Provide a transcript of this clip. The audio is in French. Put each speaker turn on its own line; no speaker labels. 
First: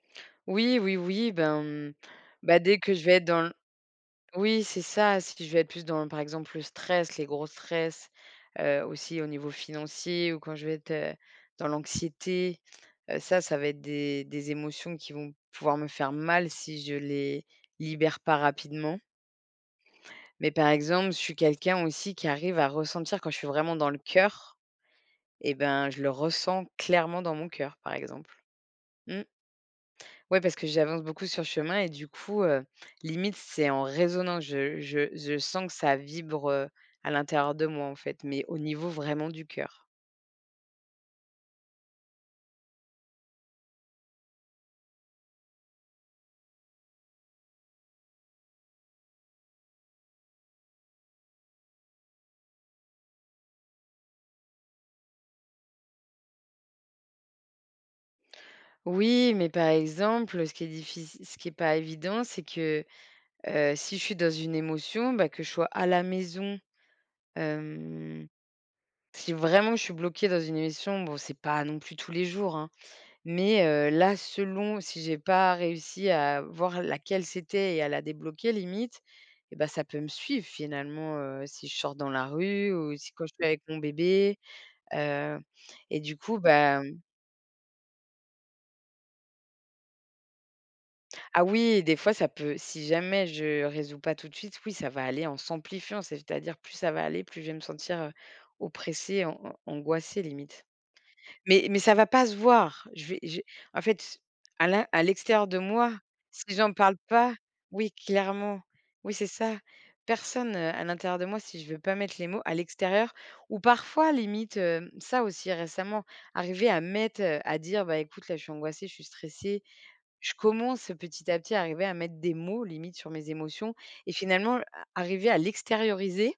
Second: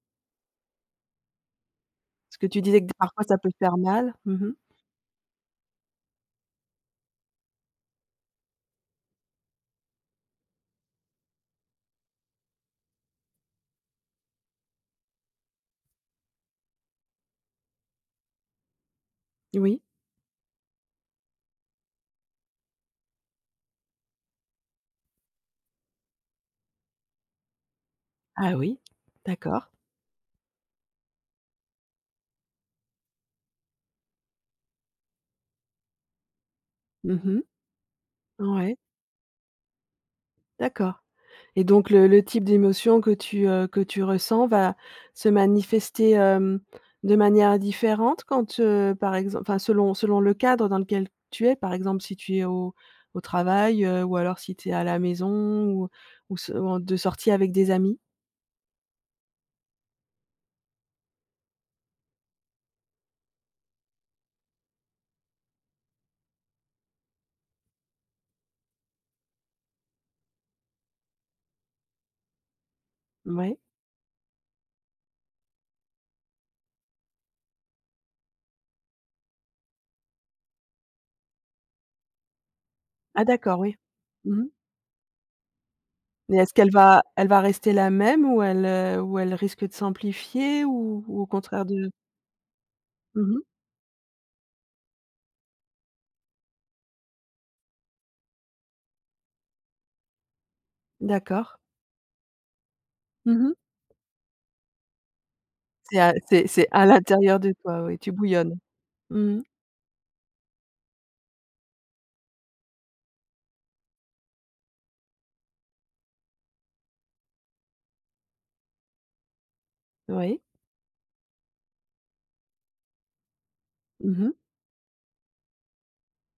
Oui, oui, oui. Ben, mmh,
Parce que
bah,
tu disais
dès
que d
que je vais
parfois,
être
ça
dans
peut
l
faire mal. Mmh mh.
oui, c'est ça, si je vais être plus dans, par exemple, le stress, les gros stress, heu, aussi au niveau financier ou quand je vais être, heu, dans l'anxiété, heu, ça ça va être des des émotions qui vont pouvoir me faire mal si je les libère pas rapidement
Oui.
mais par exemple, je suis quelqu'un aussi qui arrive à ressentir. Quand je suis vraiment dans le cœur et ben, je le ressens clairement dans mon cœur par exemple.
Ah oui,
Mmh.
d'accord.
Ouais parce que j'avance beaucoup sur le chemin et du coup, heu, limite c'est en résonance, je je je sens que ça vibre à
Mmh mh.
l'intérieur de moi en fait, mais au
Ouais.
niveau vraiment du cœur.
D'accord et donc le le type d'émotion que tu, heu, que tu ressens va se manifester, hem, de manière différente quand, heu, par exem enfin selon selon le cadre dans lequel tu es, par exemple si tu es au au travail, heu, ou alors si tu es à la maison ou ou s en de sortie avec des amis?
Oui, mais par exemple, heu, ce qui est diffic ce qui est pas évident, c'est que, heu, si je suis dans une émotion, bah, que je sois à la maison, hem, si vraiment je suis bloquée dans une émission bon c'est pas non plus tous les jours, hein,
Mouais.
mais, heu, là selon, si j'ai pas réussi à voir laquelle c'était et à la débloquer limite et bah, ça peut me suivre finalement, heu, si je sors dans la rue ou si,
Ah
quand je suis
d'accord,
avec
oui.
mon bébé.
Mmh mh.
Heu et du
Mais
coup,
est-ce qu'elle
bah mmh
va elle va rester la même ou elle, heu, ou elle risque de s'amplifier ou, au
Ah
contraire
oui,
de
des fois ça peut si jamais
Mmh mh.
je résous pas tout de suite, oui ça va aller en s'amplifiant, c'est-à-dire plus ça va aller, plus je vais me sentir, heu, oppressée, an an angoissée limite.
D'accord.
Mais mais ça va pas se voir. Je v
Mmh
j'ai
mh.
en fait, à l'in à l'extérieur de moi,
C'est à
si
c'est c'est
j'en
à
parle pas
l'intérieur de toi,
oui
oui, tu bouillonnes.
clairement, oui c'est
Mmh mh.
ça personne, heu à l'intérieur de moi si je veux pas mettre les mots à l'extérieur ou parfois limite, hem, ça aussi récemment, arriver à mettre, heu, à dire: «Bah écoute là je suis angoissée, je suis stressée». Je
Oui.
commence petit à petit à arriver à mettre des mots, limite sur mes émotions et
Mmh mh.
finalement a arriver à l'extérioriser.